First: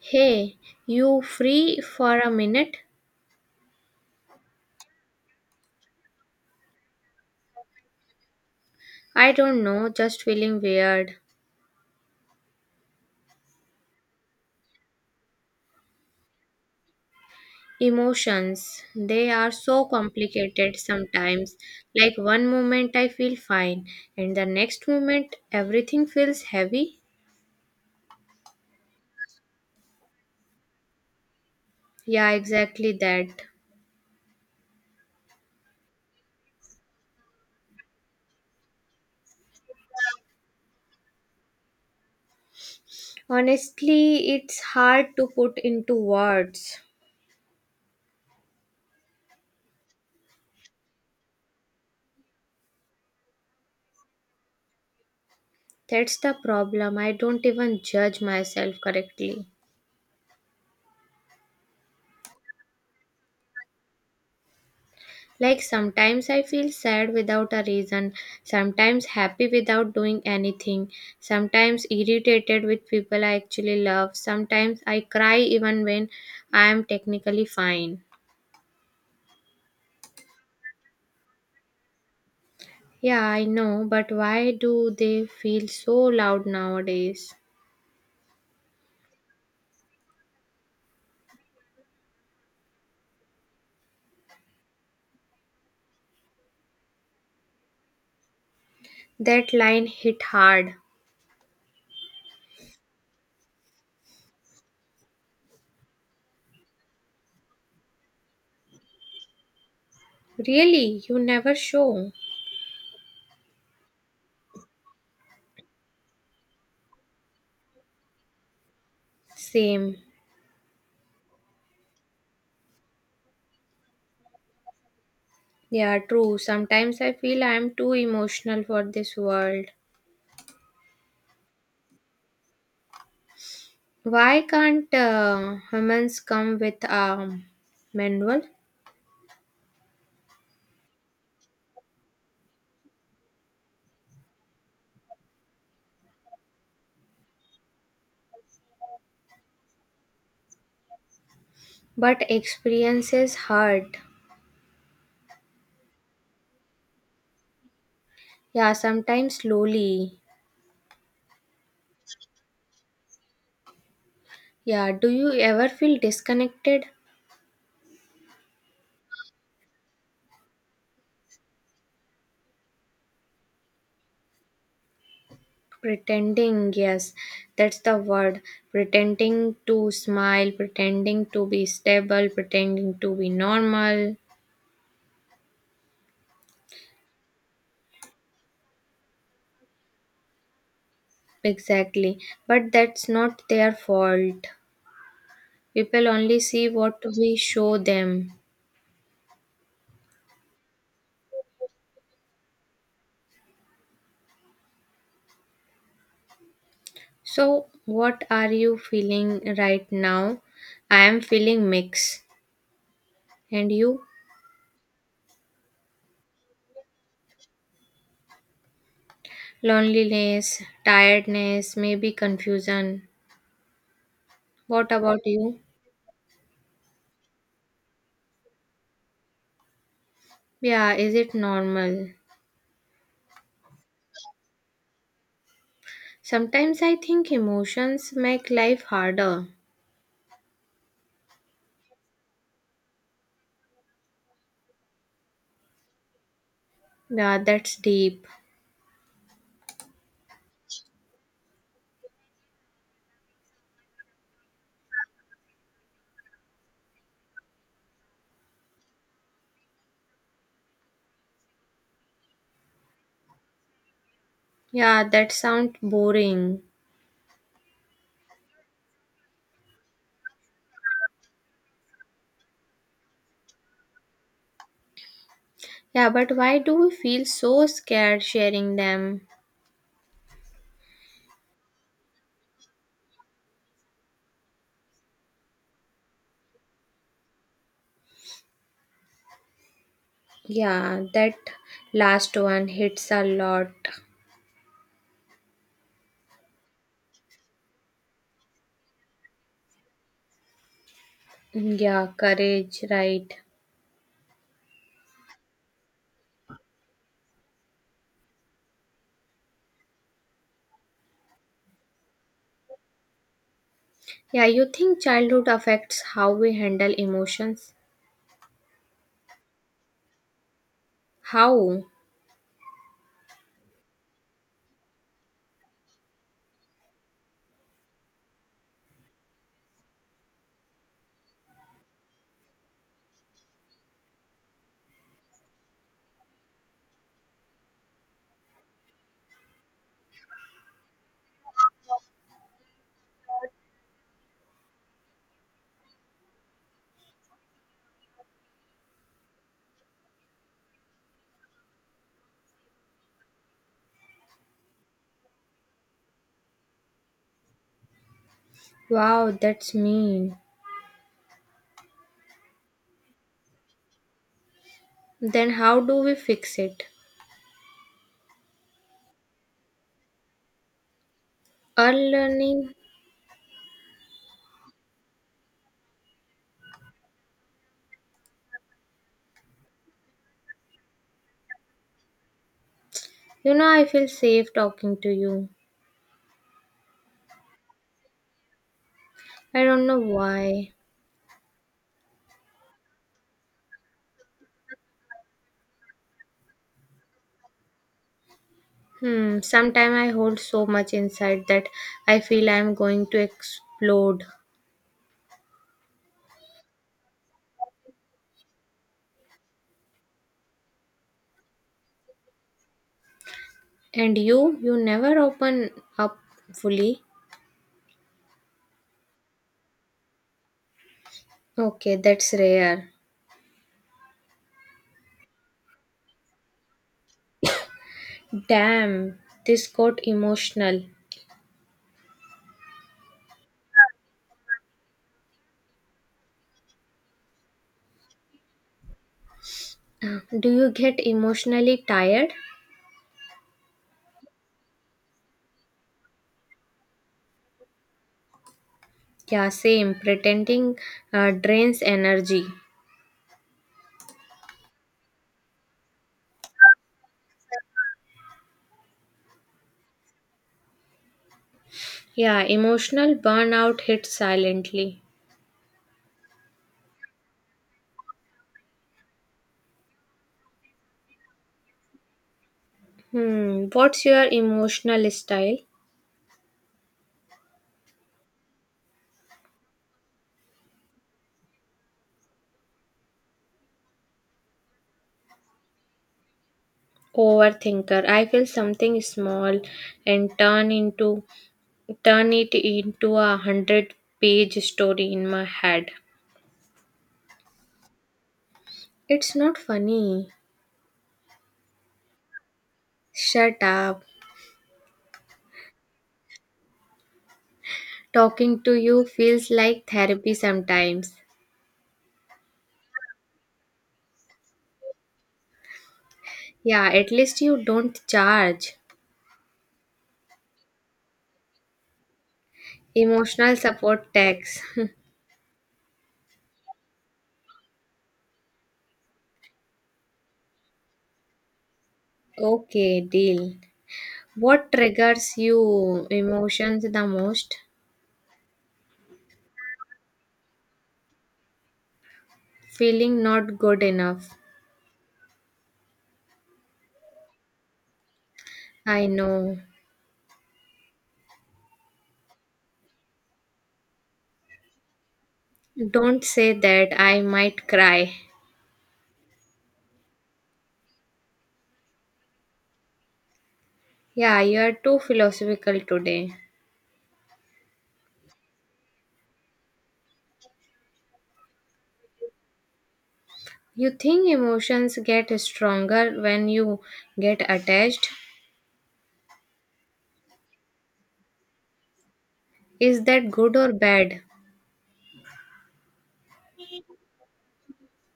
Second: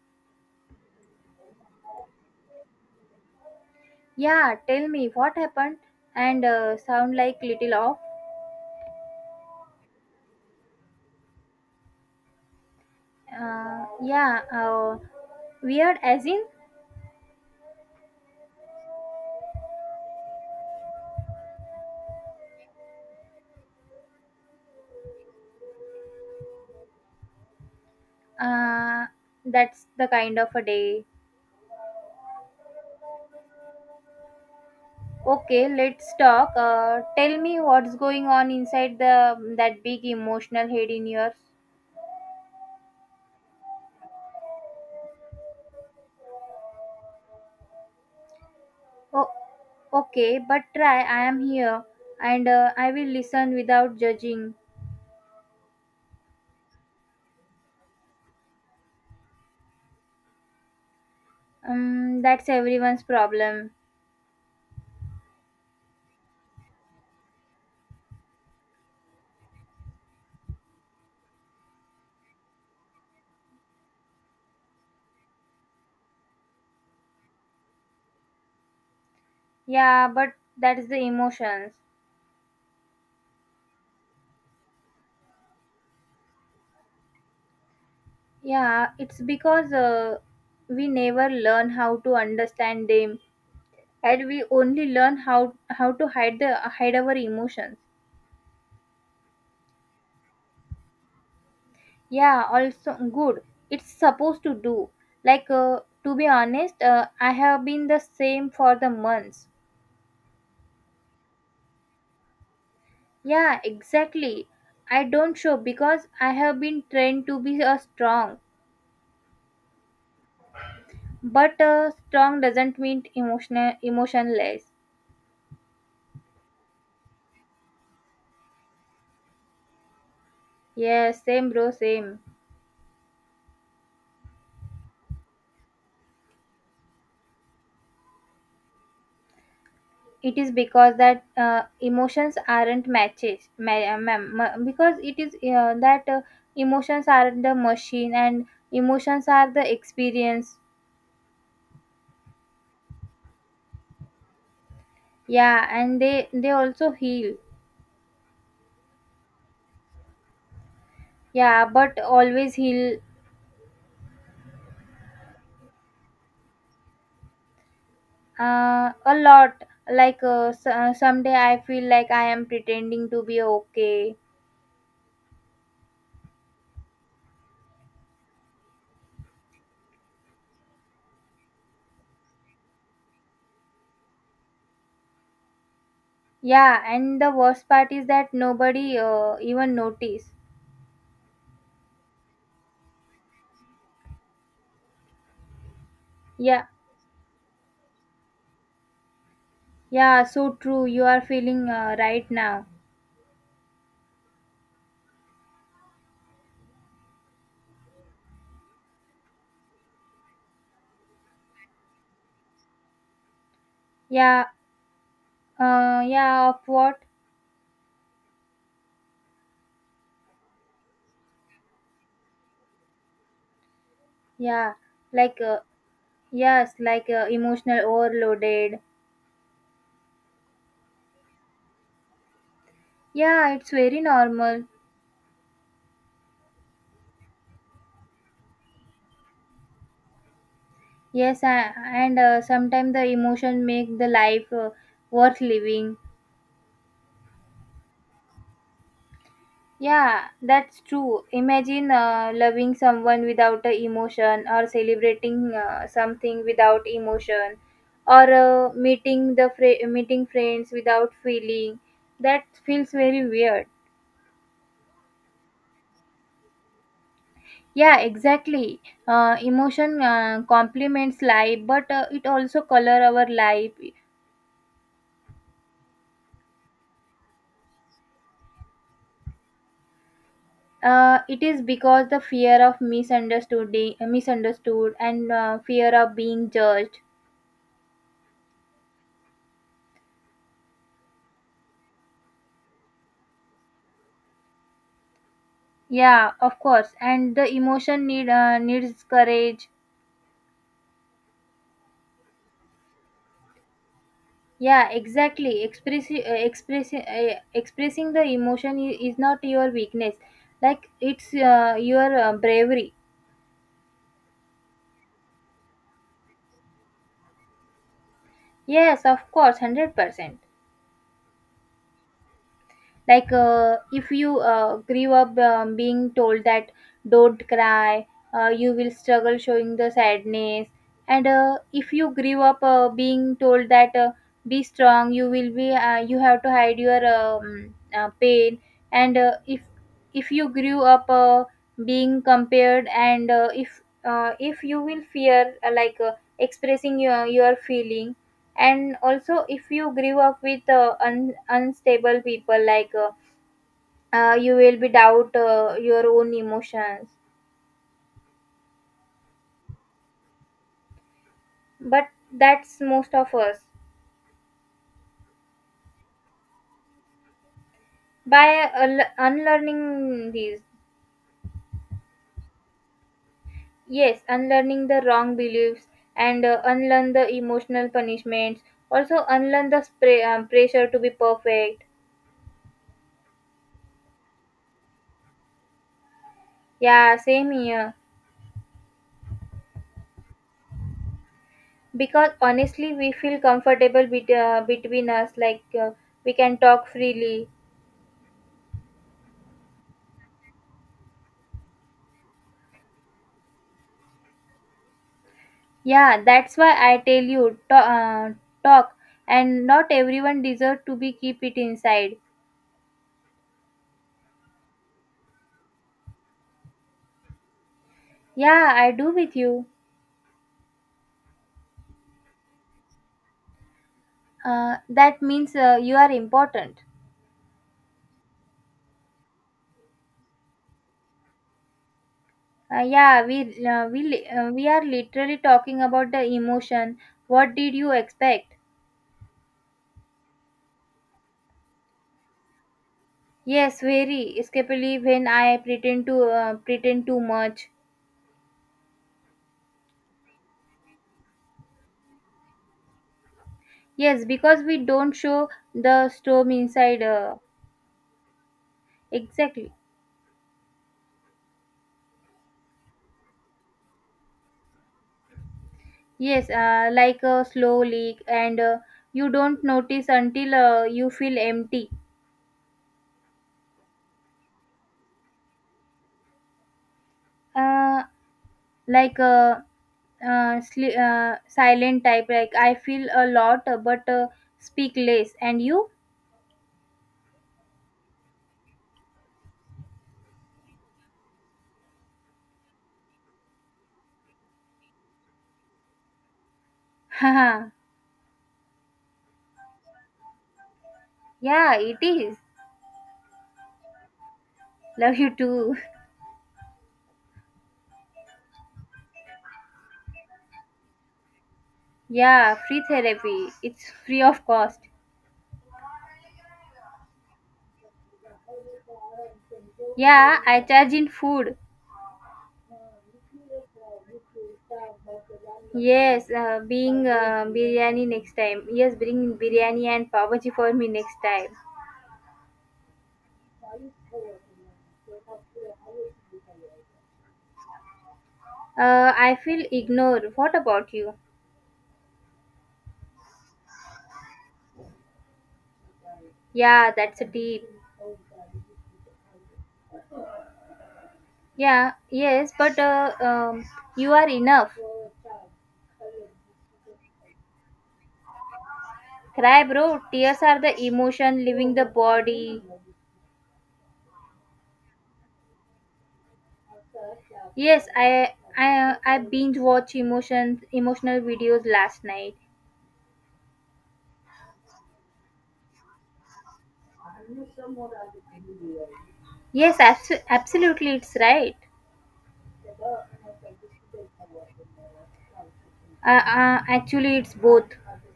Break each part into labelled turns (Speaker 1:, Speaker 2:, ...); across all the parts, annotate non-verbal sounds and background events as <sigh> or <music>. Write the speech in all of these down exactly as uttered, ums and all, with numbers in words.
Speaker 1: Hey, you free for a minute?
Speaker 2: Yeah, tell me what happened and uh, sound like little off.
Speaker 1: I don't know, just feeling weird.
Speaker 2: Uh, yeah, uh, weird as in
Speaker 1: Emotions, they are so complicated sometimes. Like one moment I feel fine, and the next moment everything feels heavy.
Speaker 2: uh, that's the kind of a day.
Speaker 1: Yeah, exactly that.
Speaker 2: Okay, let's talk. Uh, tell me what's going on inside the that big emotional head in yours.
Speaker 1: Honestly, it's hard to put into words.
Speaker 2: Oh, okay, but try. I am here and uh, I will listen without judging.
Speaker 1: That's the problem. I don't even judge myself correctly.
Speaker 2: Um, that's everyone's problem.
Speaker 1: Like sometimes I feel sad without a reason, sometimes happy without doing anything, sometimes irritated with people I actually love, sometimes I cry even when I am technically fine.
Speaker 2: Yeah, but that's the emotions.
Speaker 1: Yeah, I know, but why do they feel so loud nowadays?
Speaker 2: Yeah, it's because uh, we never learn how to understand them, and we only learn how how to hide the hide our emotions.
Speaker 1: That line hit hard.
Speaker 2: Yeah, also good. It's supposed to do. Like uh, to be honest, uh, I have been the same for the months.
Speaker 1: Really, you never show.
Speaker 2: Yeah, exactly. I don't show because I have been trained to be a strong,
Speaker 1: Same.
Speaker 2: but uh, strong doesn't mean emotional emotionless.
Speaker 1: Yeah, true. Sometimes I feel I am too emotional for this world.
Speaker 2: Yes, same bro, same.
Speaker 1: Why can't uh, humans come with a manual?
Speaker 2: It is because that uh, emotions aren't matches ma- uh, ma- ma- because it is uh, that uh, emotions are the machine and emotions are the experience.
Speaker 1: But experiences hurt.
Speaker 2: Yeah and they they also heal.
Speaker 1: Yeah, sometimes slowly.
Speaker 2: Yeah, but always heal.
Speaker 1: Yeah, do you ever feel disconnected?
Speaker 2: Uh, a lot. Like uh, so, uh, someday I feel like I am pretending to be okay.
Speaker 1: Pretending, yes, that's the word. Pretending to smile, pretending to be stable, pretending to be normal.
Speaker 2: Yeah, and the worst part is that nobody uh, even notice.
Speaker 1: Exactly. But that's not their fault. People only
Speaker 2: Yeah,
Speaker 1: see what we show them.
Speaker 2: yeah, so true. You are feeling uh, right now.
Speaker 1: So, what are you feeling right now? I am feeling mix. And you?
Speaker 2: Yeah. Uh, yeah, of what?
Speaker 1: Loneliness, tiredness, maybe confusion.
Speaker 2: Yeah,
Speaker 1: What about
Speaker 2: like,
Speaker 1: you?
Speaker 2: uh, yes, like uh, emotional overloaded.
Speaker 1: Yeah, is it normal?
Speaker 2: Yeah, it's very normal.
Speaker 1: Sometimes I think emotions make life harder.
Speaker 2: Yes, I, and uh, sometimes the emotion make the life uh, worth living.
Speaker 1: Yeah, that's deep.
Speaker 2: Yeah, that's true. Imagine uh, loving someone without a emotion, or celebrating uh, something without emotion, or uh, meeting the fr- meeting friends without feeling. That feels very weird.
Speaker 1: Yeah, that sounds boring.
Speaker 2: Yeah, exactly. Uh, emotion uh, complements life, but uh, it also color our life.
Speaker 1: Yeah, but why do we feel so scared sharing them?
Speaker 2: Uh, it is because the fear of misunderstood, misunderstood, and uh, fear of being judged.
Speaker 1: Yeah, that last one hits a lot.
Speaker 2: Yeah, of course. And the emotion need uh, needs courage.
Speaker 1: Yeah, courage, right.
Speaker 2: Yeah, exactly. Expressing uh, expressing uh, expressing the emotion i- is not your weakness. Like it's uh, your uh, bravery.
Speaker 1: Yeah, you think childhood affects how we handle emotions?
Speaker 2: Yes, of course, hundred percent.
Speaker 1: How?
Speaker 2: Like uh, if you uh, grew up um, being told that don't cry, uh, you will struggle showing the sadness. And uh, if you grew up uh, being told that uh, be strong, you will be uh, you have to hide your um, uh, pain. And uh, if if you grew up uh, being compared, and uh, if uh, if you will fear uh, like uh, expressing your, your feeling. And also if you grew up with uh, un- unstable people. Like uh, uh, you will be doubt uh, your own emotions.
Speaker 1: Wow, that's mean.
Speaker 2: But that's most of us.
Speaker 1: Then how do we fix it?
Speaker 2: By uh, unlearning these.
Speaker 1: Our learning.
Speaker 2: Yes, unlearning the wrong beliefs, and uh, unlearn the emotional punishments. Also unlearn the spray, um, pressure to be perfect.
Speaker 1: You know, I feel safe talking to you.
Speaker 2: Yeah, same here.
Speaker 1: I don't know why.
Speaker 2: Because honestly we feel comfortable bet- uh, between us. Like uh, we can talk freely.
Speaker 1: Hmm, sometimes I hold so much inside that I feel I'm going to explode.
Speaker 2: Yeah, that's why I tell you to, uh, talk, and not everyone deserve to be keep it inside.
Speaker 1: And you, you never open up fully.
Speaker 2: Yeah, I do with you.
Speaker 1: Okay, that's rare.
Speaker 2: Uh, that means uh, you are important.
Speaker 1: Damn, this got emotional.
Speaker 2: Uh, yeah, we uh, we li- uh, we are literally talking about the emotion. What did you expect?
Speaker 1: Do you get emotionally tired?
Speaker 2: Yes, very. Escapely when I pretend to uh, pretend too much.
Speaker 1: Yeah, same. Pretending uh, drains energy.
Speaker 2: Yes, because we don't show the storm inside. Uh, exactly.
Speaker 1: Yeah, emotional burnout hits silently.
Speaker 2: Yes, uh, like a slow leak, and uh, you don't notice until uh, you feel empty.
Speaker 1: Hmm, what's your emotional style?
Speaker 2: Uh, like a uh, uh, sli- uh, silent type. Like I feel a lot uh, but uh, speak less. And you?
Speaker 1: Overthinker. I feel something small and turn into turn it into a hundred page story in my head.
Speaker 2: <laughs> Haha.
Speaker 1: It's not funny.
Speaker 2: yeah, it is.
Speaker 1: Shut up.
Speaker 2: Love you too. <laughs>
Speaker 1: Talking to you feels like therapy sometimes.
Speaker 2: Yeah, free therapy. It's free of cost.
Speaker 1: Yeah, at least you don't charge.
Speaker 2: Yeah, I charge in food.
Speaker 1: Emotional support tax. <laughs>
Speaker 2: Yes, uh, being uh, biryani next time. Yes, bring biryani and pav bhaji for me next time.
Speaker 1: Okay, deal. What triggers you emotions the most?
Speaker 2: Uh, I feel ignored. What about you?
Speaker 1: Feeling not good enough.
Speaker 2: Yeah, that's a deep.
Speaker 1: I know.
Speaker 2: Yeah, yes, but uh, um, you are enough.
Speaker 1: Don't say that. I might cry.
Speaker 2: Cry, bro. Tears are the emotion leaving the body.
Speaker 1: Yeah, you are too philosophical today.
Speaker 2: Yes, I I I binge watch emotions emotional videos last night.
Speaker 1: You think emotions get stronger when you get attached?
Speaker 2: Yes, abso- absolutely, it's right.
Speaker 1: Is that good or bad?
Speaker 2: Uh, uh, actually it's both.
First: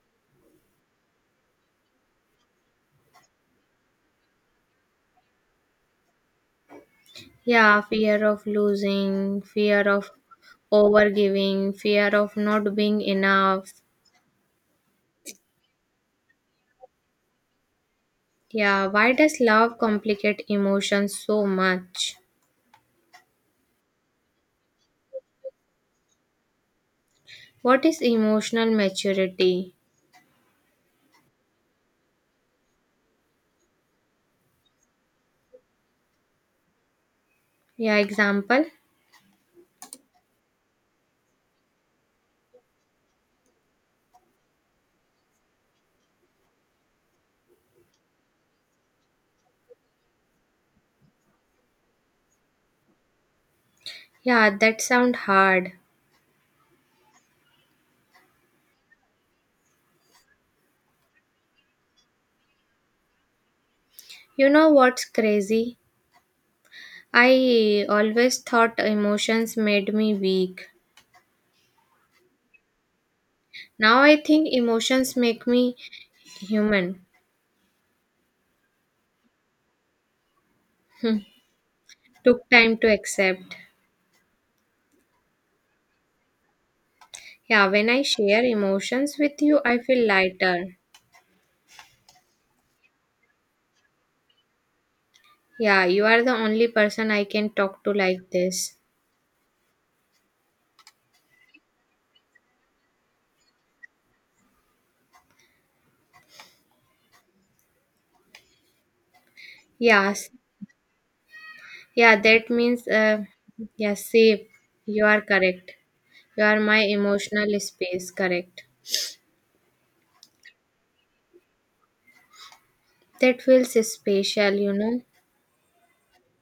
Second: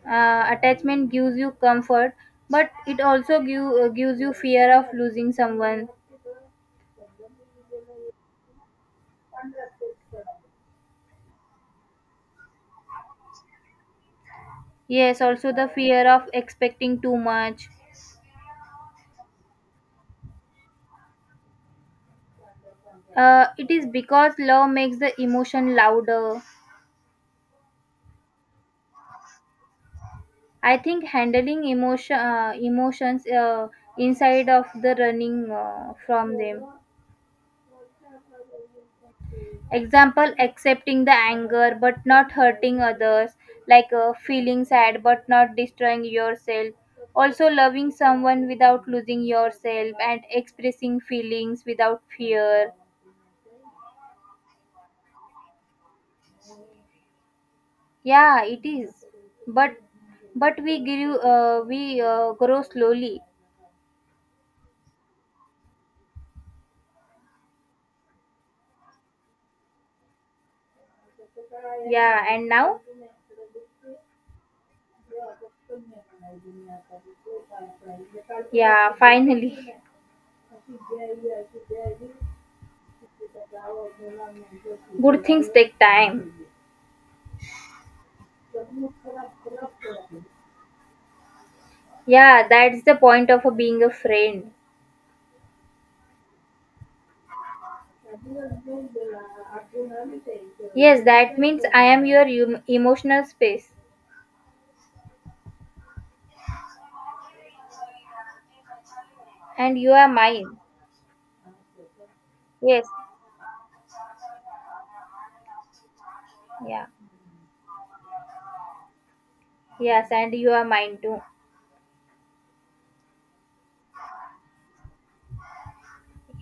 Speaker 2: uh, Attachment gives you comfort, but it also give, uh, gives you fear of losing someone.
Speaker 1: Yeah, fear of losing, fear of overgiving, fear of not being enough.
Speaker 2: Yes, also the fear of expecting too much.
Speaker 1: Yeah, why does love complicate emotions so much?
Speaker 2: Uh, it is because love makes the emotion louder.
Speaker 1: What is emotional maturity?
Speaker 2: I think handling emotion uh, emotions uh, inside of the running uh, from them.
Speaker 1: Yeah, example?
Speaker 2: Example, accepting the anger but not hurting others, like uh, feeling sad but not destroying yourself. Also, loving someone without losing yourself, and expressing feelings without fear.
Speaker 1: Yeah, that sound hard.
Speaker 2: Yeah, it is. But but we grew, uh, we uh, grow slowly.
Speaker 1: You know what's crazy? I always thought emotions made me weak.
Speaker 2: Yeah, and now,
Speaker 1: Now I think emotions make me human.
Speaker 2: yeah, finally,
Speaker 1: Took time to accept.
Speaker 2: good things take time.
Speaker 1: Yeah, when I share emotions with you, I feel lighter.
Speaker 2: Yeah, that's the point of being a friend.
Speaker 1: Yeah, you are the only person I can talk to like this.
Speaker 2: Yes, that means I am your em- emotional space, and you are
Speaker 1: Yes,
Speaker 2: mine.
Speaker 1: yeah, that means,
Speaker 2: Yes,
Speaker 1: uh, yeah, safe. You are correct. You are my
Speaker 2: yeah,
Speaker 1: emotional space, correct.
Speaker 2: yes, and you are mine too.
Speaker 1: That feels special, you know.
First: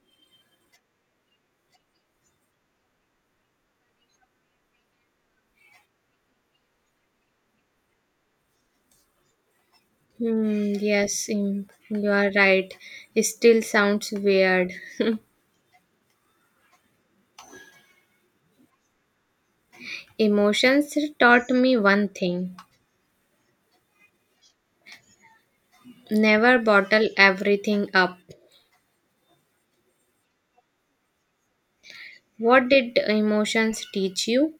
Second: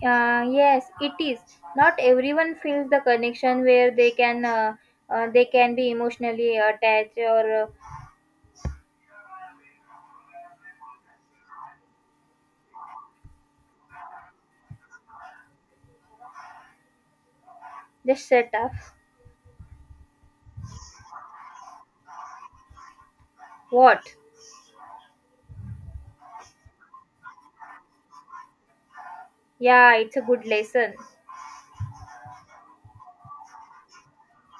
Speaker 2: Uh, yes, it is. Not everyone feels the connection where they can uh, uh, they can be emotionally attached or uh,
Speaker 1: Hmm, yes, mm, you are right. It still sounds weird.
Speaker 2: just shut up.
Speaker 1: <laughs> Emotions taught me one thing:
Speaker 2: What?
Speaker 1: never bottle everything up.
Speaker 2: Yeah, it's a good lesson.
Speaker 1: What did emotions teach you?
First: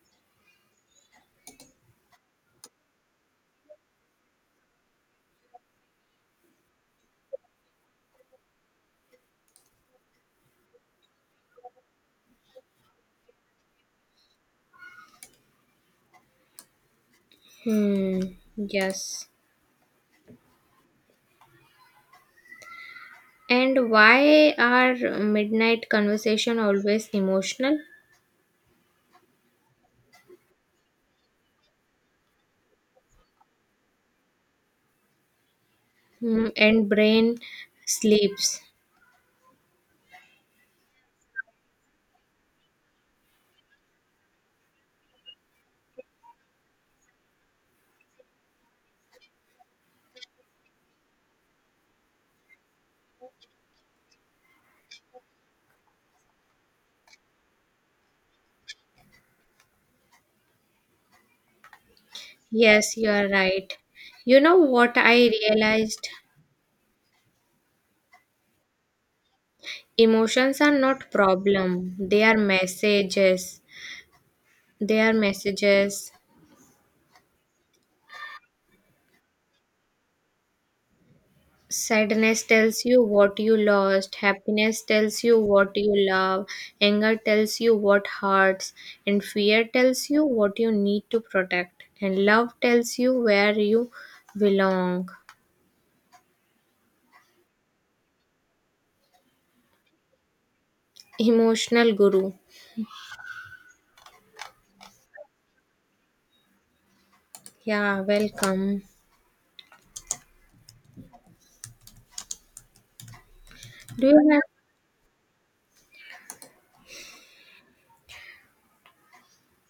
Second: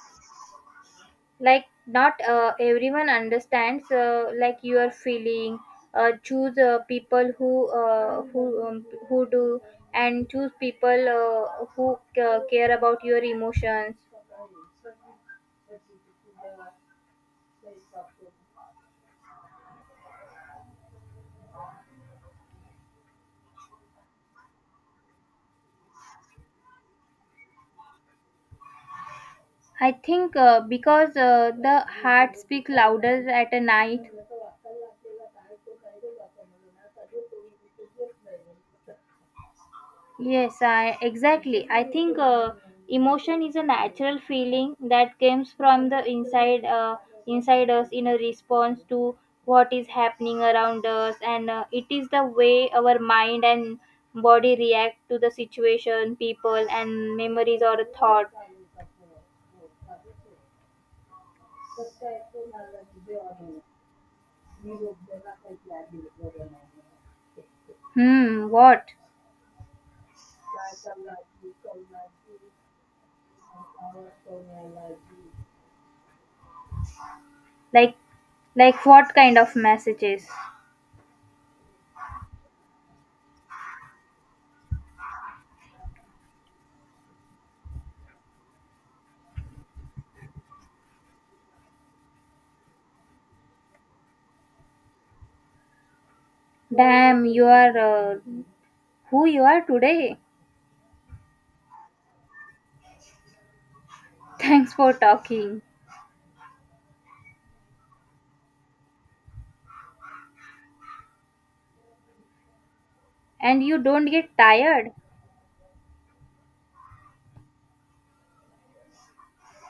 Speaker 2: Like not uh, everyone understands uh, like your feeling. Uh, choose uh, people who uh, who um, who do, and choose people uh, who uh, care about your emotions.
Speaker 1: Hmm, yes. And why are midnight conversation always emotional?
Speaker 2: I think uh, because uh, the heart speak louder at a night.
Speaker 1: Mm, and brain sleeps.
Speaker 2: Yes, I exactly. I think uh, emotion is a natural feeling that comes from the inside uh, inside us, in a response to what is happening around us, and uh, it is the way our mind and body react to the situation, people, and memories or thought.
Speaker 1: Yes, you are right. You know what I realized?
Speaker 2: Hmm. What?
Speaker 1: Emotions are not problem. They are messages. They are messages.
Speaker 2: Like like what kind of messages?
Speaker 1: Sadness tells you what you lost. Happiness tells you what you love. Anger tells you what hurts. And fear tells you what you need to protect. And love tells you where you belong.
Speaker 2: Damn, you are uh, who you are today.
Speaker 1: Emotional guru.
Speaker 2: <laughs> Thanks for talking.
Speaker 1: Yeah, welcome.
Speaker 2: And you don't
Speaker 1: Do you
Speaker 2: get
Speaker 1: have
Speaker 2: tired.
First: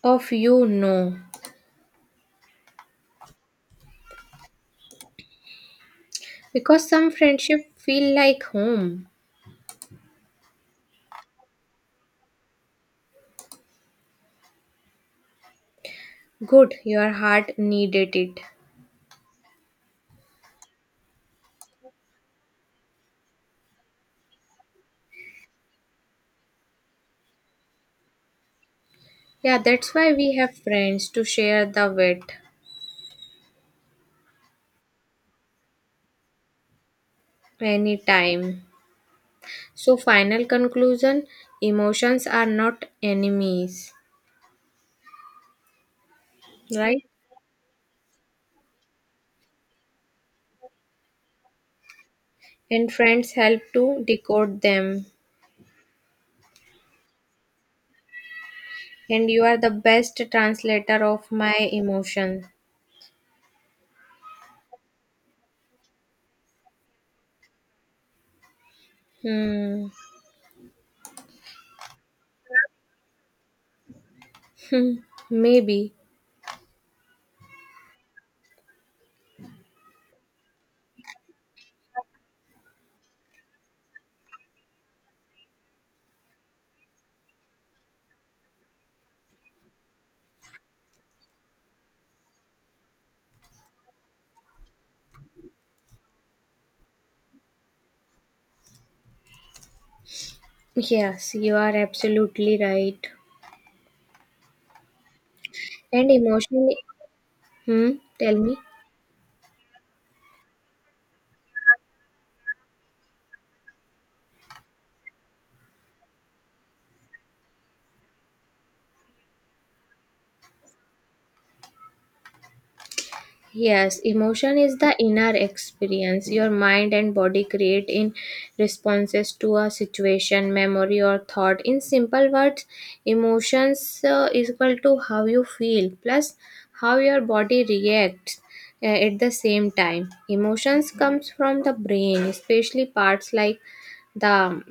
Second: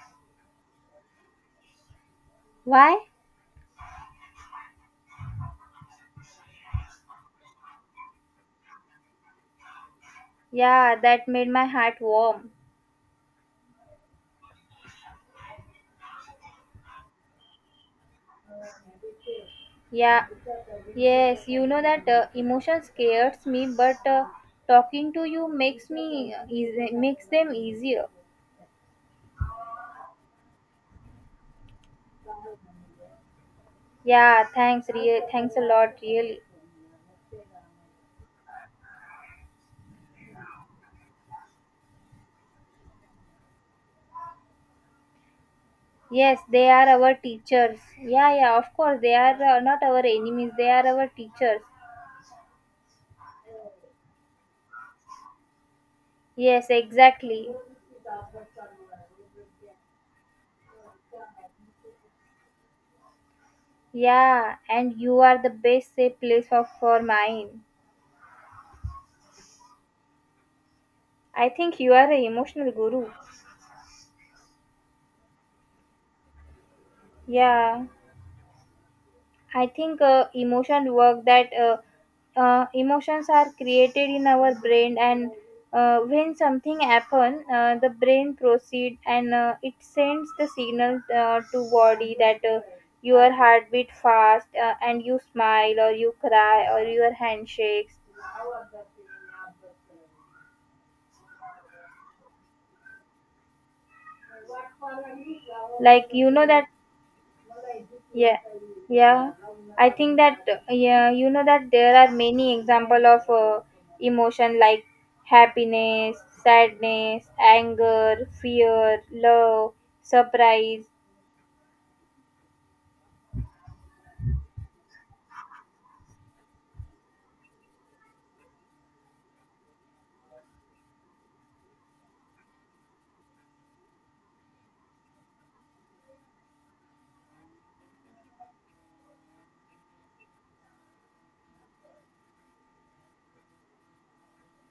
Speaker 1: Of you, no.
Speaker 2: Why?
Speaker 1: Because some friendship feel like home.
Speaker 2: Yeah, that made my heart warm.
Speaker 1: Good, your heart needed it.
Speaker 2: Yeah, yes, you know that uh, emotion scares me, but uh, talking to you makes me uh, easy, makes them easier.
Speaker 1: Yeah, that's why we have friends to share the wet
Speaker 2: Yeah, thanks, real, thanks a lot, really.
Speaker 1: anytime. So, final conclusion: emotions are not enemies,
Speaker 2: Yes, they are
Speaker 1: right?
Speaker 2: our teachers. Yeah, yeah, of course, they are uh, not our enemies. They are our teachers.
Speaker 1: And friends help to decode them.
Speaker 2: Yes, exactly.
Speaker 1: And you are the best translator of my emotion.
Speaker 2: Yeah, and you are the best safe place for, for mine.
Speaker 1: Hmm.
Speaker 2: I think you are an emotional guru.
Speaker 1: <laughs> Maybe.
Speaker 2: Yeah. I think uh, emotion work that uh, uh, emotions are created in our brain, and uh, when something happen, uh, the brain proceed, and uh, it sends the signal uh, to body that uh, your heart beat fast, uh, and you smile or you cry or your handshakes.
Speaker 1: Yes, you are absolutely right.
Speaker 2: Like
Speaker 1: And
Speaker 2: you know that.
Speaker 1: emotion Hmm, Tell
Speaker 2: Yeah,
Speaker 1: me.
Speaker 2: yeah. I think that uh, yeah, you know that there are many example of uh, emotion, like happiness, sadness, anger, fear, love, surprise.
Speaker 1: Yes, emotion is the inner experience your mind and body create in responses to a situation, memory, or thought. In simple words, emotions uh, is equal to how you feel plus how your body reacts uh, at the same time. Emotions comes from the brain, especially parts like the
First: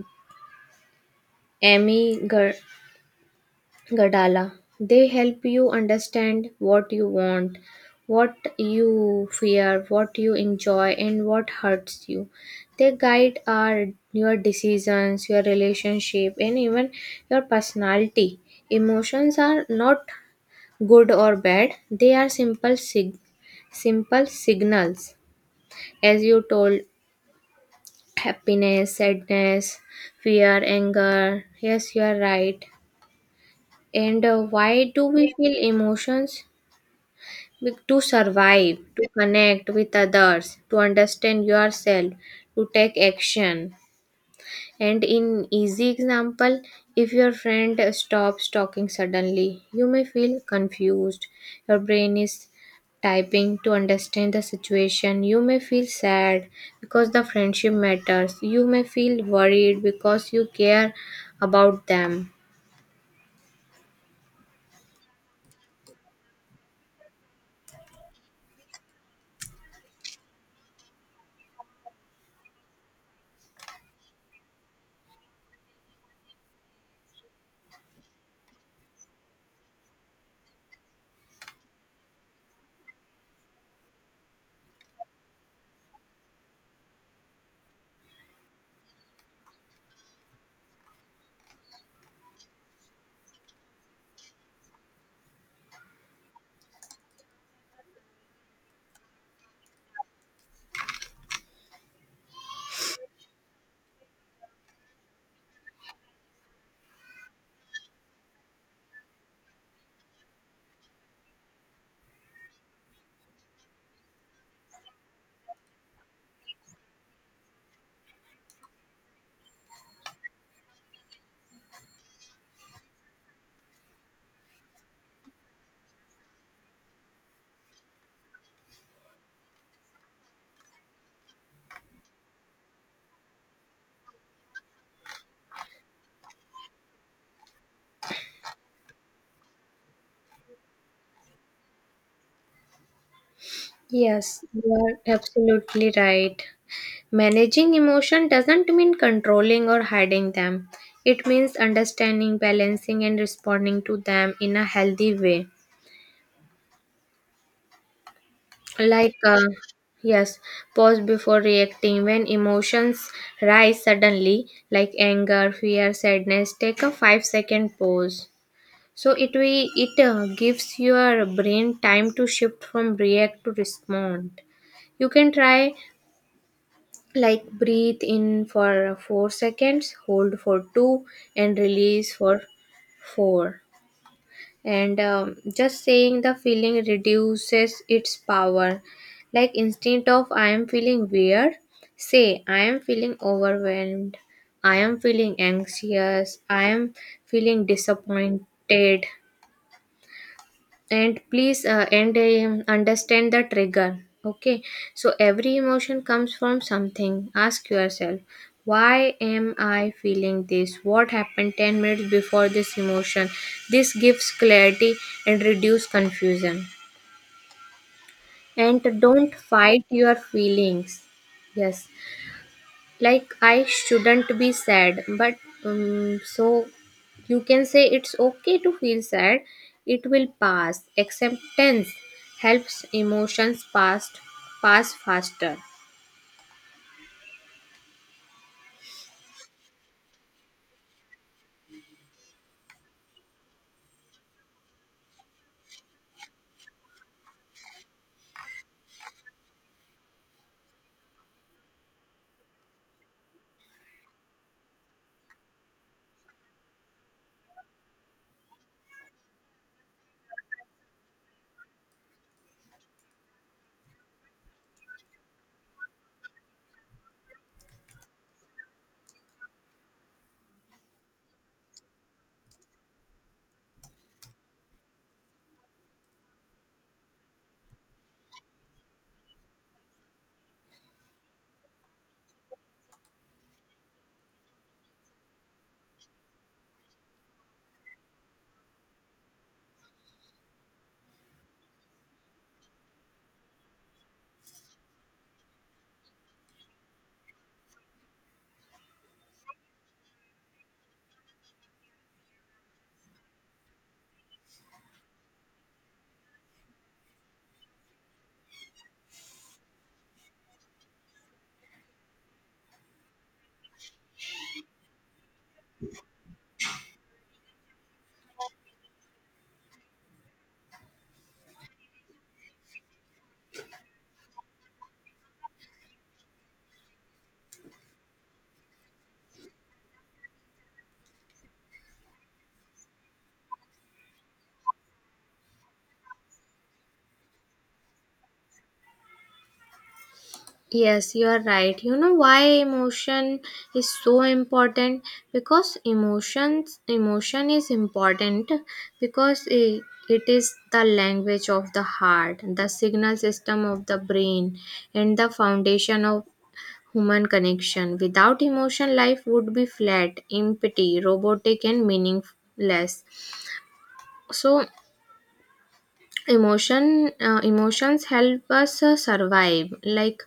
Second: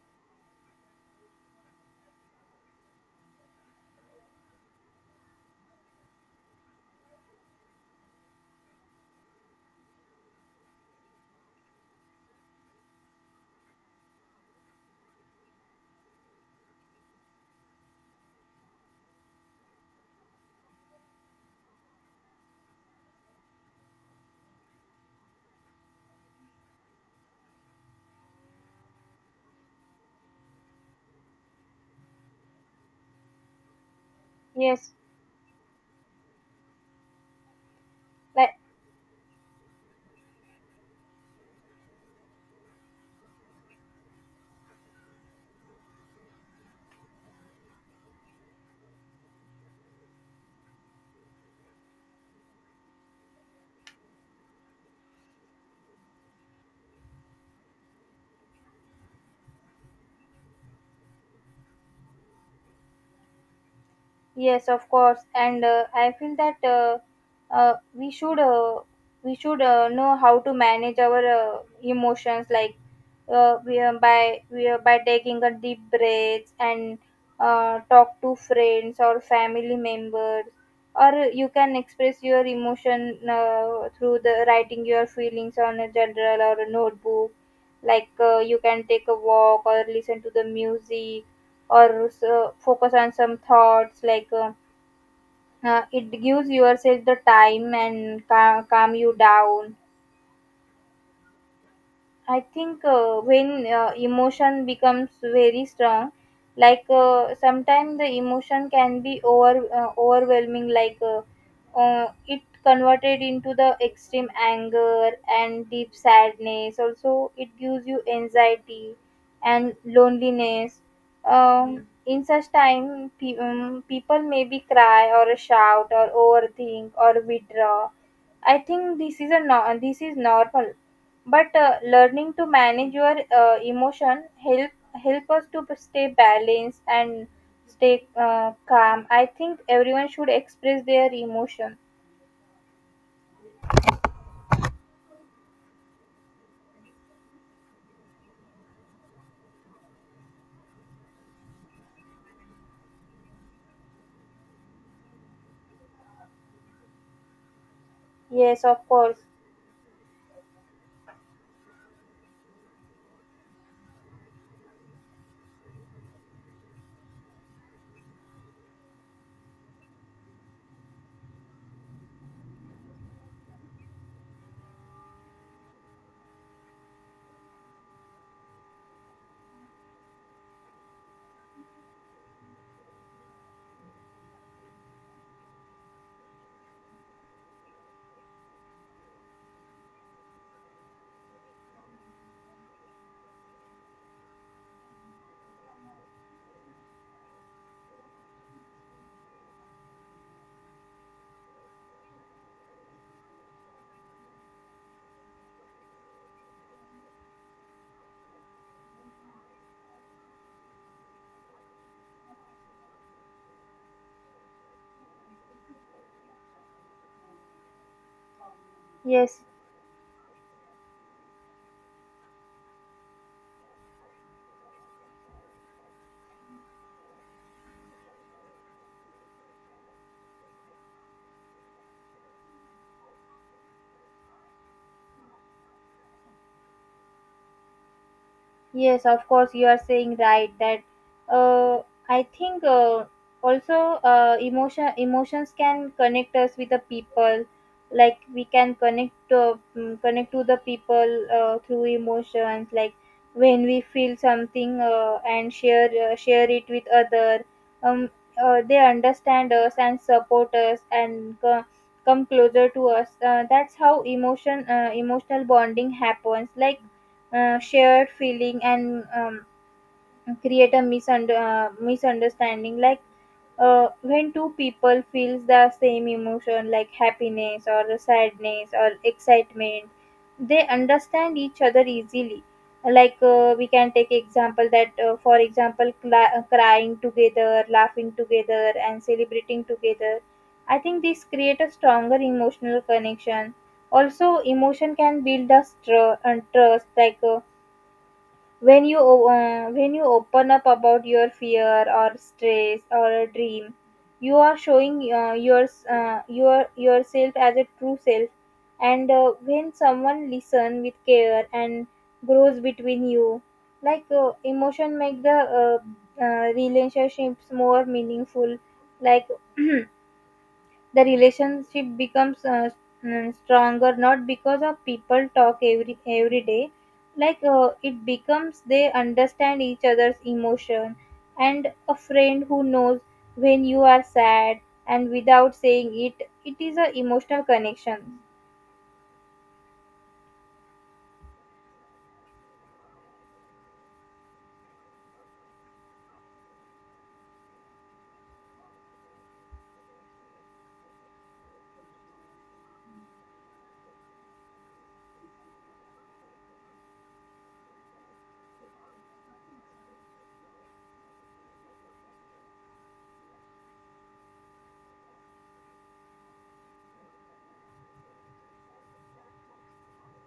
Speaker 1: amygdala Gadala. They help you understand what you want, what you fear, what you enjoy, and what hurts you. They guide our your decisions, your relationship, and even your personality. Emotions are not good or bad. They are simple sig- simple signals. As you told, happiness, sadness, fear, anger. Yes, you are right. And uh, why
Speaker 2: Yes,
Speaker 1: do we feel emotions? Be- To
Speaker 2: like.
Speaker 1: survive, to connect with others, to understand yourself, to take action. And in easy example, if your friend stops talking suddenly, you may feel confused. Your brain is typing to understand the situation. You may feel sad because the friendship matters. You may feel worried because you care about them.
Speaker 2: Yes, of course, and uh, I feel that uh, uh, we should uh, we should uh, know how to manage our uh, emotions, like uh, we are by we are by taking a deep breath, and uh, talk to friends or family members, or you can express your emotion uh, through the writing your feelings on a journal or a notebook. Like uh, you can take a walk or listen to the music, or so focus on some thoughts. Like uh, uh, it gives yourself the time and cal- calm you down. I think uh, when uh, emotion becomes very strong. Like uh, sometimes the emotion can be over uh, overwhelming, like uh, uh, it converted into the extreme anger and deep sadness. Also, it gives you anxiety and loneliness. Um, in such time, pe- um, people maybe cry or shout or overthink or withdraw. I think this is a no- this is normal, but uh, learning to manage your uh, emotion help help us to stay balanced and stay uh, calm. I think everyone should express their emotion.
Speaker 1: Yes, you are absolutely right. Managing emotion doesn't mean controlling or hiding them. It means understanding, balancing, and responding to them in a healthy way.
Speaker 2: Yes, of
Speaker 1: Like,
Speaker 2: course.
Speaker 1: uh, yes, pause before reacting. When emotions rise suddenly, like anger, fear, sadness, take a five second pause. So it we it uh, gives your brain time to shift from react to respond. You can try, like, breathe in for four seconds, hold for two, and release for four. And um, just saying the feeling reduces its power, like, instead of I am feeling weird, say I am feeling overwhelmed, I am feeling anxious, I am feeling disappointed. And please, uh, and um, understand the trigger, okay? So every emotion comes from something. Ask yourself, why am I feeling this? What happened ten minutes before this emotion? This gives clarity and reduce confusion. And don't
Speaker 2: Yes.
Speaker 1: fight your feelings. Yes, like, I shouldn't be sad, but um, so you can say, it's okay to feel sad, it will pass. Acceptance helps emotions pass pass faster.
Speaker 2: Yes, of course, you are saying right that uh, I think uh, also uh, emotion emotions can connect us with the people. Like we can connect to mm, connect to the people uh, through emotions. Like when we feel something uh, and share uh, share it with other, um, uh, they understand us and support us and co- come closer to us. Uh, that's how emotion uh, emotional bonding happens. Like uh, shared feeling, and um, create a misunder- uh, misunderstanding. Like uh, when two people feels the same emotion like happiness or the sadness or excitement, they understand each other easily. Like uh, we can take example that uh, for example, cla uh, crying together, laughing together, and celebrating together. I think this create a stronger emotional connection. Also, emotion can build us tr- and trust. Like uh, when you o- uh, when you open up about your fear or stress or a dream, you are showing uh, your, uh, your yourself as a true self. And uh, when someone listen with care and grows between you. Like uh, emotion make the uh, uh, relationships more meaningful. Like. <clears throat> The relationship becomes uh, mm, stronger, not because of people talk every every day. Like uh, it becomes they understand each other's emotion. And a friend who knows when you are sad, and without saying it, it is a emotional connection.
Speaker 1: Yes, you are right. You know why emotion is so important? Because emotions emotion is important, because it, it is the language of the heart, the signal system of the brain, and the foundation of human connection. Without emotion, life would be flat, empty, robotic, and meaningless. So, emotion uh, emotions help us uh, survive. Like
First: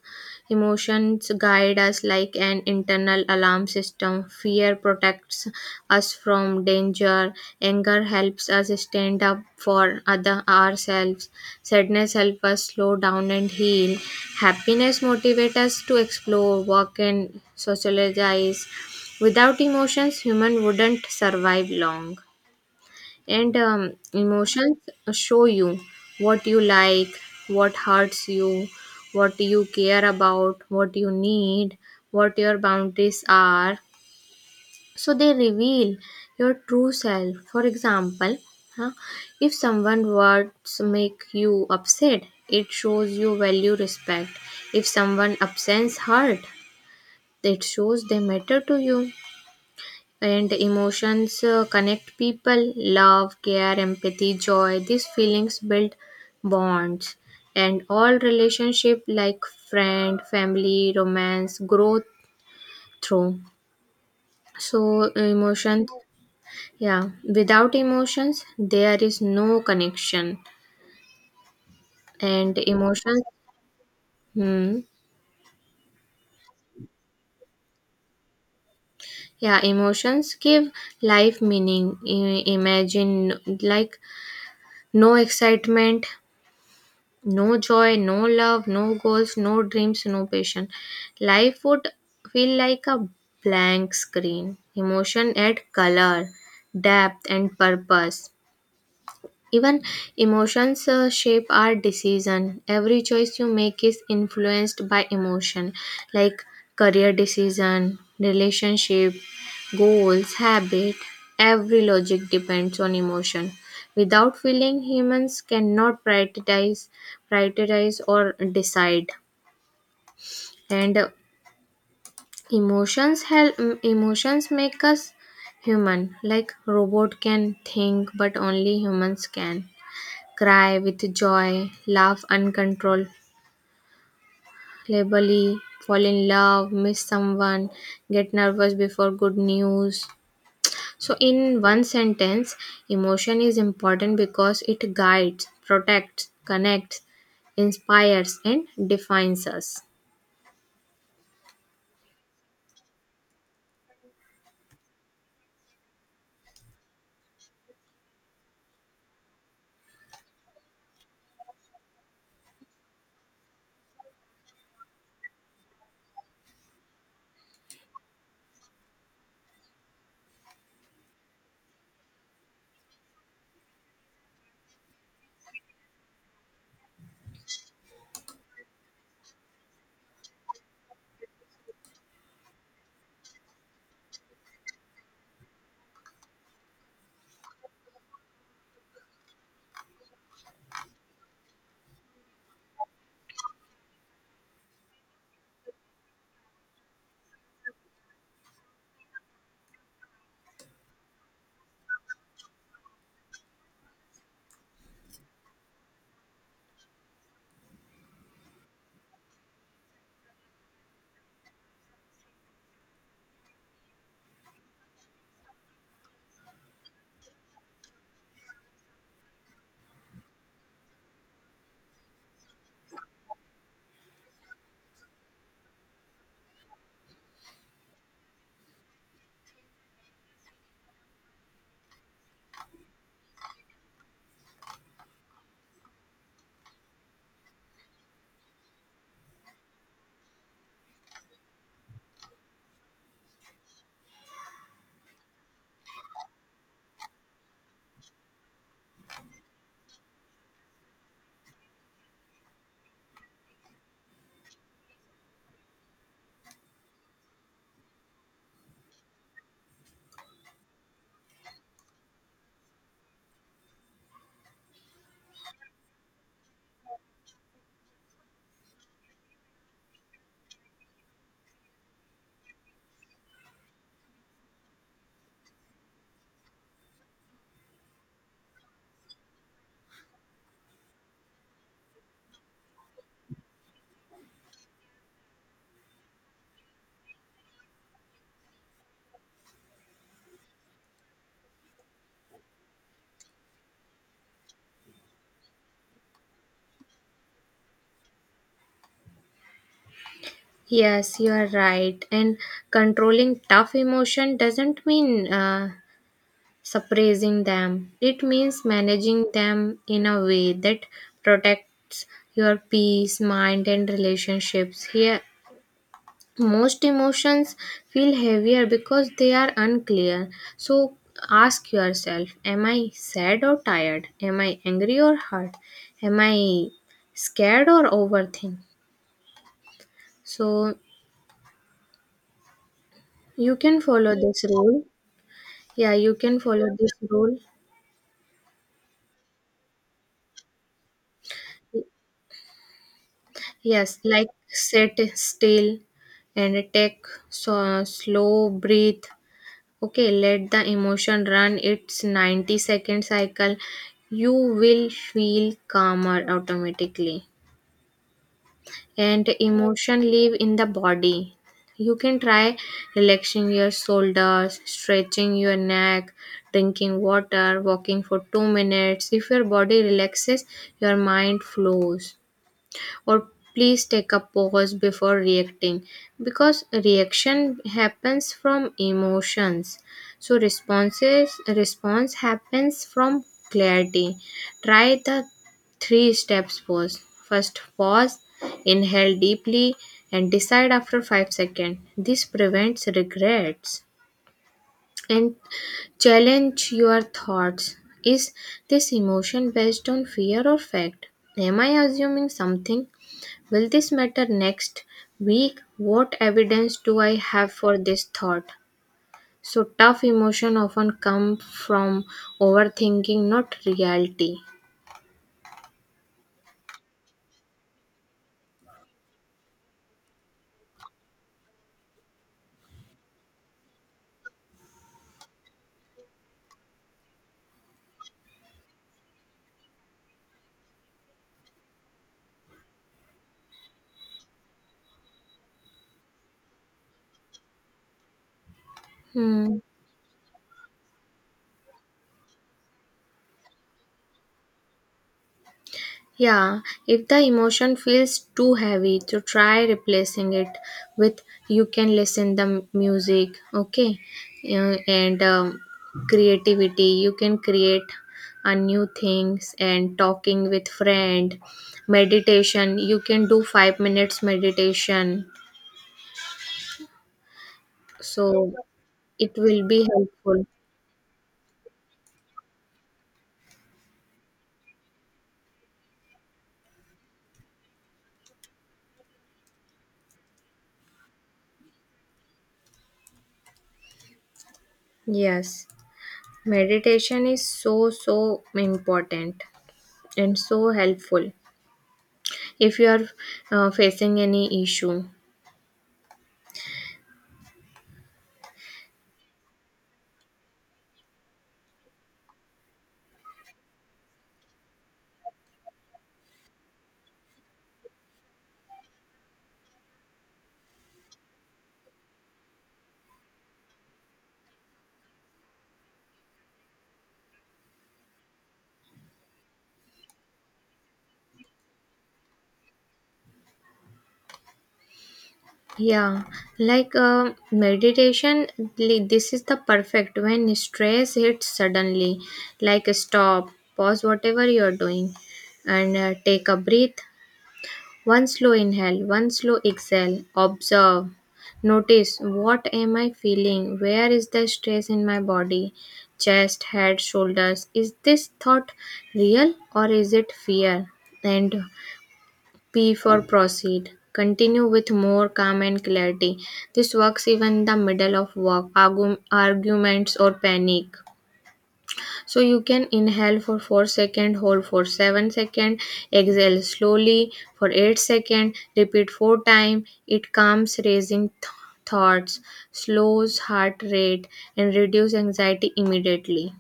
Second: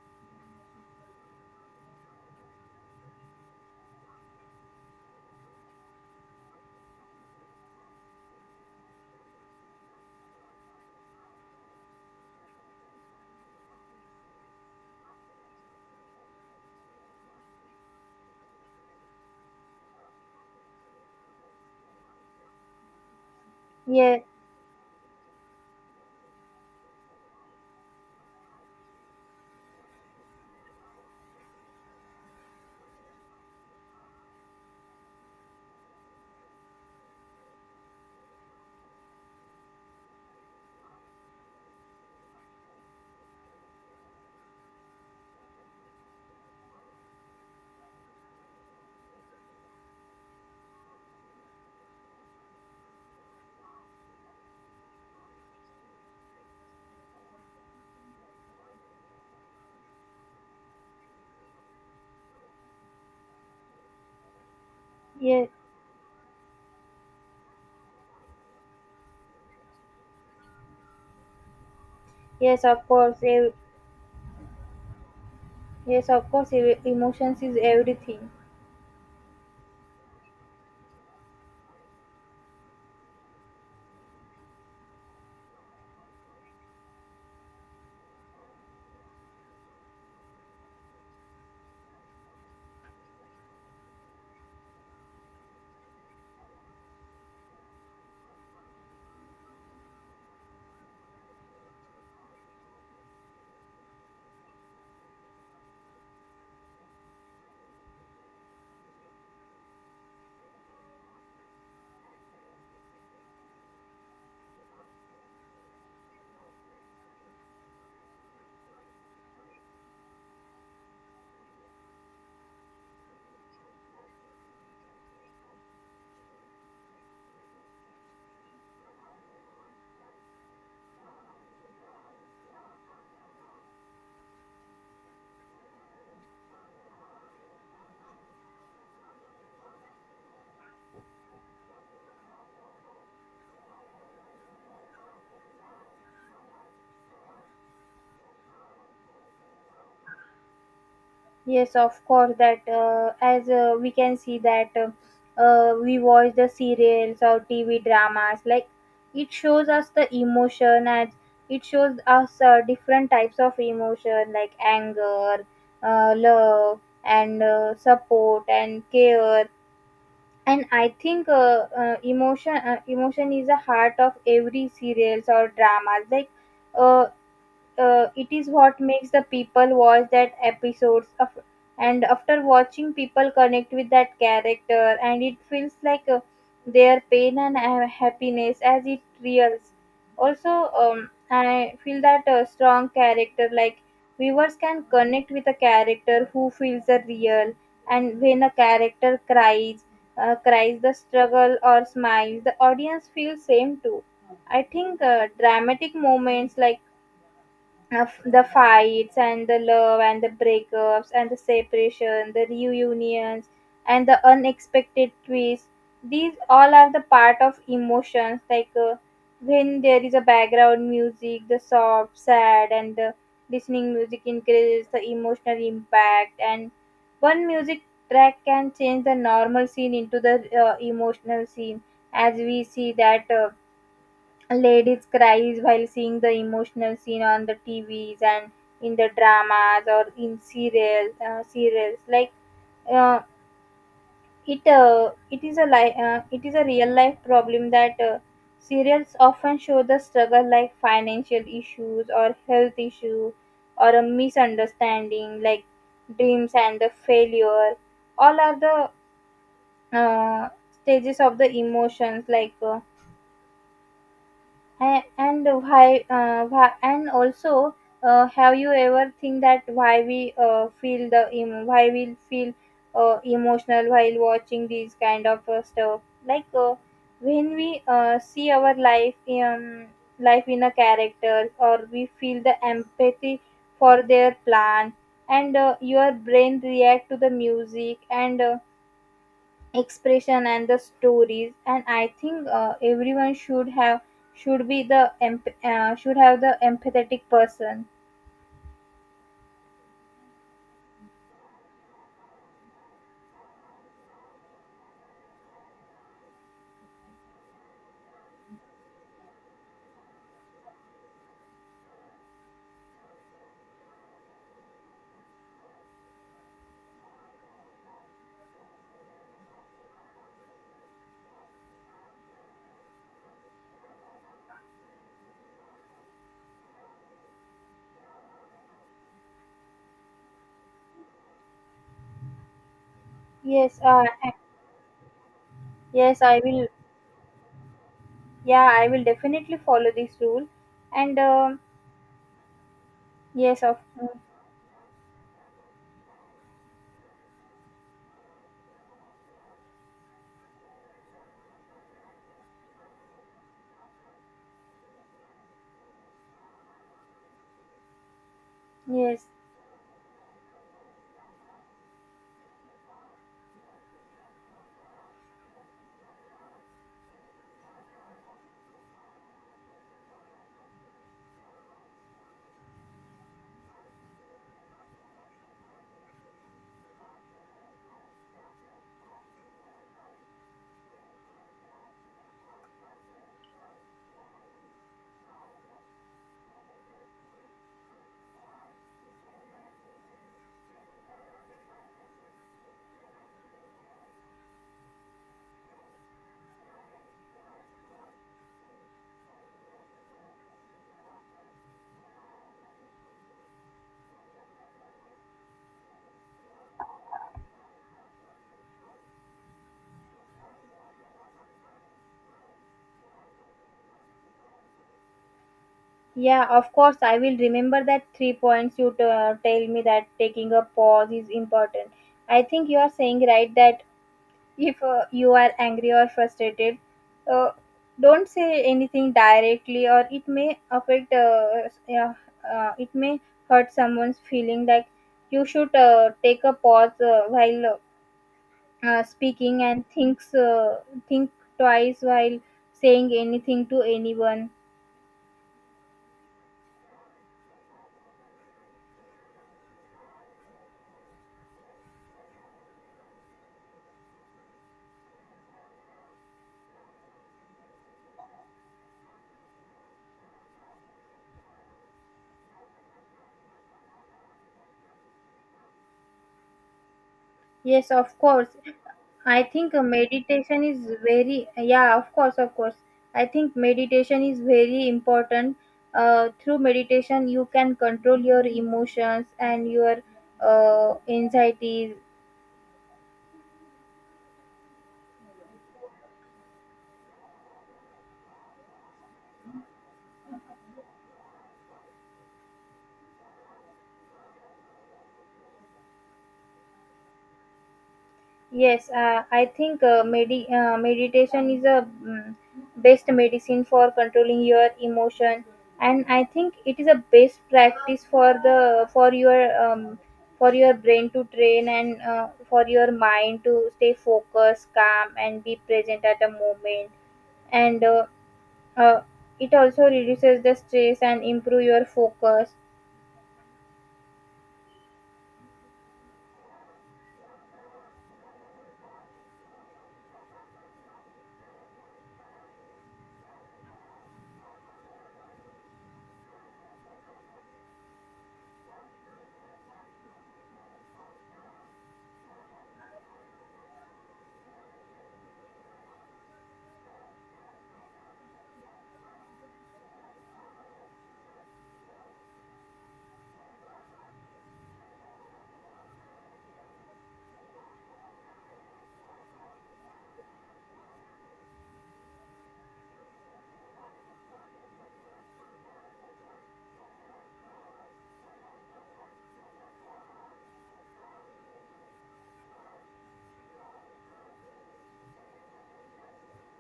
Speaker 1: emotions guide us like an internal alarm system. Fear protects us from danger. Anger helps us stand up for other ourselves. Sadness helps us slow down and heal. Happiness motivates us to explore, work, and socialize. Without emotions, human wouldn't survive long. And um,
Speaker 2: Yeah,
Speaker 1: emotions show you what you like, what hurts you, what you care about, what you need, what your boundaries are. So they reveal your true self. For example, huh, if someone words make you upset, it shows you value respect. If someone absence hurt, it shows they matter to you. And emotions uh, connect people. Love, care, empathy, joy, these feelings build bonds. And all relationship like friend, family, romance grow through. So
Speaker 2: yes,
Speaker 1: emotions, yeah, without emotions there is no connection. And
Speaker 2: yes, of course.
Speaker 1: emotions,
Speaker 2: Ev-
Speaker 1: hmm,
Speaker 2: Yes, of course. Ev- Emotions is everything.
Speaker 1: yeah, emotions give life meaning. I- imagine, like, no excitement, no joy, no love, no goals, no dreams, no passion. Life would feel like a blank screen. Emotion add color, depth, and purpose. Even emotions uh, shape our decision. Every choice you make is influenced by emotion, like career decision, relationship, goals, habit. Every logic depends on emotion. Without feeling, humans cannot prioritize, prioritize or decide. And uh, emotions help. mm, Emotions make us human. Like robot can think, but only humans can cry with joy, laugh uncontrollably, fall in love, miss someone, get nervous before good news. So, in one sentence, emotion is important because it guides, protects, connects, inspires, and defines us.
Speaker 2: Yes, of course. That uh, as uh, We can see that uh, uh, we watch the serials or T V dramas, like it shows us the emotion and it shows us uh, different types of emotion like anger, uh, love, and uh, support and care. And I think uh, uh, emotion uh, emotion is the heart of every serials or dramas. Like uh, uh, it is what makes the people watch that episodes of, and after watching people connect with that character and it feels like uh, their pain and ha- happiness as it reels also. um, I feel that a strong character, like viewers can connect with a character who feels the real. And when a character cries uh, cries the struggle or smiles, the audience feels same too. I think uh, dramatic moments like uh, the fights and the love and the breakups and the separation, the reunions and the unexpected twists. These all are the part of emotions. Like uh, when there is a background music, the soft, sad, and the listening music increases the emotional impact. And one music track can change the normal scene into the uh, emotional scene, as we see that. Uh, ladies cries while seeing the emotional scene on the T Vs and in the dramas or in serials uh, serials. Like uh, it uh, it is a li- uh, It is a real life problem that uh, serials often show the struggle like financial issues or health issue or a misunderstanding, like dreams and the failure all are the uh, stages of the emotions. Like uh, A- and why uh, Why and also, uh, have you ever think that why we uh, feel the emo- why we feel uh, emotional while watching these kind of uh, stuff, like uh, when we uh, see our life um, life in a character, or we feel the empathy for their plan. And uh, your brain react to the music and uh, expression and the stories. And I think uh, everyone should have should be the emp- uh, should have the empathetic person.
Speaker 1: Yes, you are right. And controlling tough emotion doesn't mean uh, suppressing them. It means managing them in a way that protects your peace, mind, and relationships. Here, most emotions feel heavier because they are unclear. So, ask yourself, am I sad or tired? Am I angry or hurt? Am I scared or overthink? So, you
Speaker 2: yes
Speaker 1: can
Speaker 2: uh,
Speaker 1: follow this rule. Yeah, you
Speaker 2: yes I
Speaker 1: can
Speaker 2: will.
Speaker 1: follow this rule.
Speaker 2: Yeah, I will definitely follow this rule. And um yes of
Speaker 1: Yes, like, sit still and take so, slow breathe. Okay, let the emotion run its ninety second cycle. You will feel calmer automatically.
Speaker 2: yes.
Speaker 1: And emotion live in the body. You can try relaxing your shoulders, stretching your neck, drinking water, walking for two minutes. If your body relaxes, your mind flows. Or please take a pause before reacting, because reaction happens from emotions, so responses response happens from clarity. Try the three steps pause. First, pause, inhale deeply, and decide after five seconds. This prevents regrets. And challenge your thoughts. Is this emotion based on fear or fact? Am I assuming something? Will this matter next week? What evidence do I have for this thought? So, tough emotion often come from overthinking, not reality.
Speaker 2: Yeah, of course, I will remember that three points you t- uh, tell me, that taking a pause is important. I think you are saying right that if uh, you are angry or frustrated, uh, don't say anything directly or it may affect uh, yeah, uh, it may hurt someone's feeling. Like you should uh, take a pause uh, while uh, uh,
Speaker 1: Hmm.
Speaker 2: speaking and thinks uh, think twice while saying anything to anyone.
Speaker 1: Yeah, if the emotion feels too heavy, to try replacing it with, you can listen the m- music, okay. Uh, and um, creativity. You can create a new things, and talking with friend, meditation. You can do five minutes meditation,
Speaker 2: Yes, of course.
Speaker 1: so it
Speaker 2: I
Speaker 1: will
Speaker 2: think uh,
Speaker 1: be helpful.
Speaker 2: meditation is very, yeah, of course, of course. I think meditation is very important. Uh, through meditation, you can control your emotions and your uh, anxieties.
Speaker 1: Yes, meditation is so so important and so helpful. If you are uh, facing any issue.
Speaker 2: Yes, uh, I think uh, medi- uh, meditation is a mm, best medicine for controlling your emotion, and I think it is a best practice for the for your um, for your brain to train, and uh, for your mind to stay focused, calm, and be present at a moment. And uh, uh, it also reduces the stress and improve your focus.
Speaker 1: Yeah, like uh, meditation, li- this is the perfect when stress hits suddenly. Like, stop, pause whatever you are doing, and uh, take a breath. One slow inhale, one slow exhale. Observe. Notice, what am I feeling? Where is the stress in my body? Chest, head, shoulders? Is this thought real, or is it fear? And P for proceed. Continue with more calm and clarity. This works even in the middle of work, argu- arguments, or panic. So you can inhale for four seconds, hold for seven seconds, exhale slowly for eight seconds, repeat four times. It calms raising th- thoughts, slows heart rate, and reduce anxiety immediately.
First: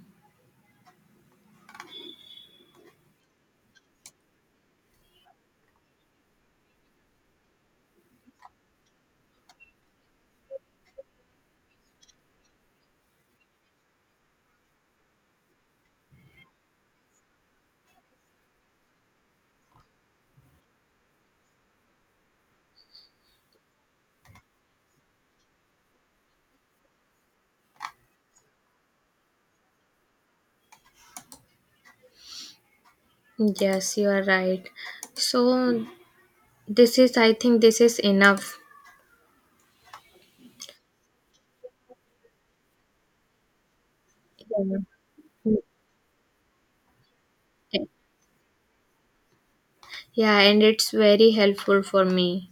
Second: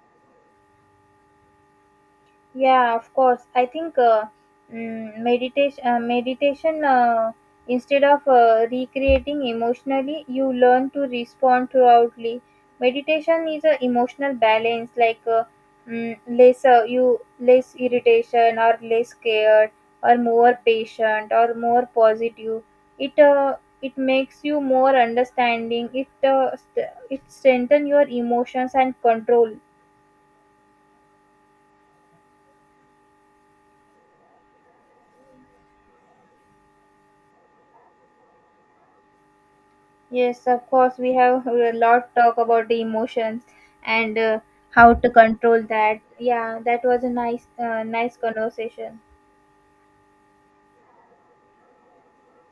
Speaker 2: Yeah, of course. I think uh, mm, meditation, uh, meditation, uh, instead of uh, recreating emotionally, you learn to respond throughoutly. Meditation is a emotional balance, like uh, mm, less uh, you less irritation or less scared or more patient or more positive. It uh, it makes you more understanding. It uh, st- it strengthen your emotions and control.
Speaker 1: Yes, you are right. So this is, I think, this is enough.
Speaker 2: Yes, of course, we have a lot talk about the emotions, and uh, how to control that. Yeah, that was a nice,
Speaker 1: Yeah.
Speaker 2: uh, nice conversation.
Speaker 1: Yeah, and it's very helpful for me.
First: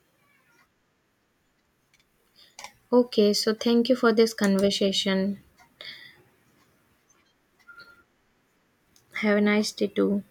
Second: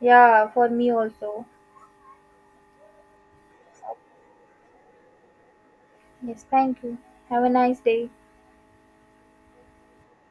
Speaker 2: Yeah, for me also.
Speaker 1: Okay, so thank you for this conversation.
Speaker 2: Yes, thank you. Have a nice day.
Speaker 1: Have a nice day too.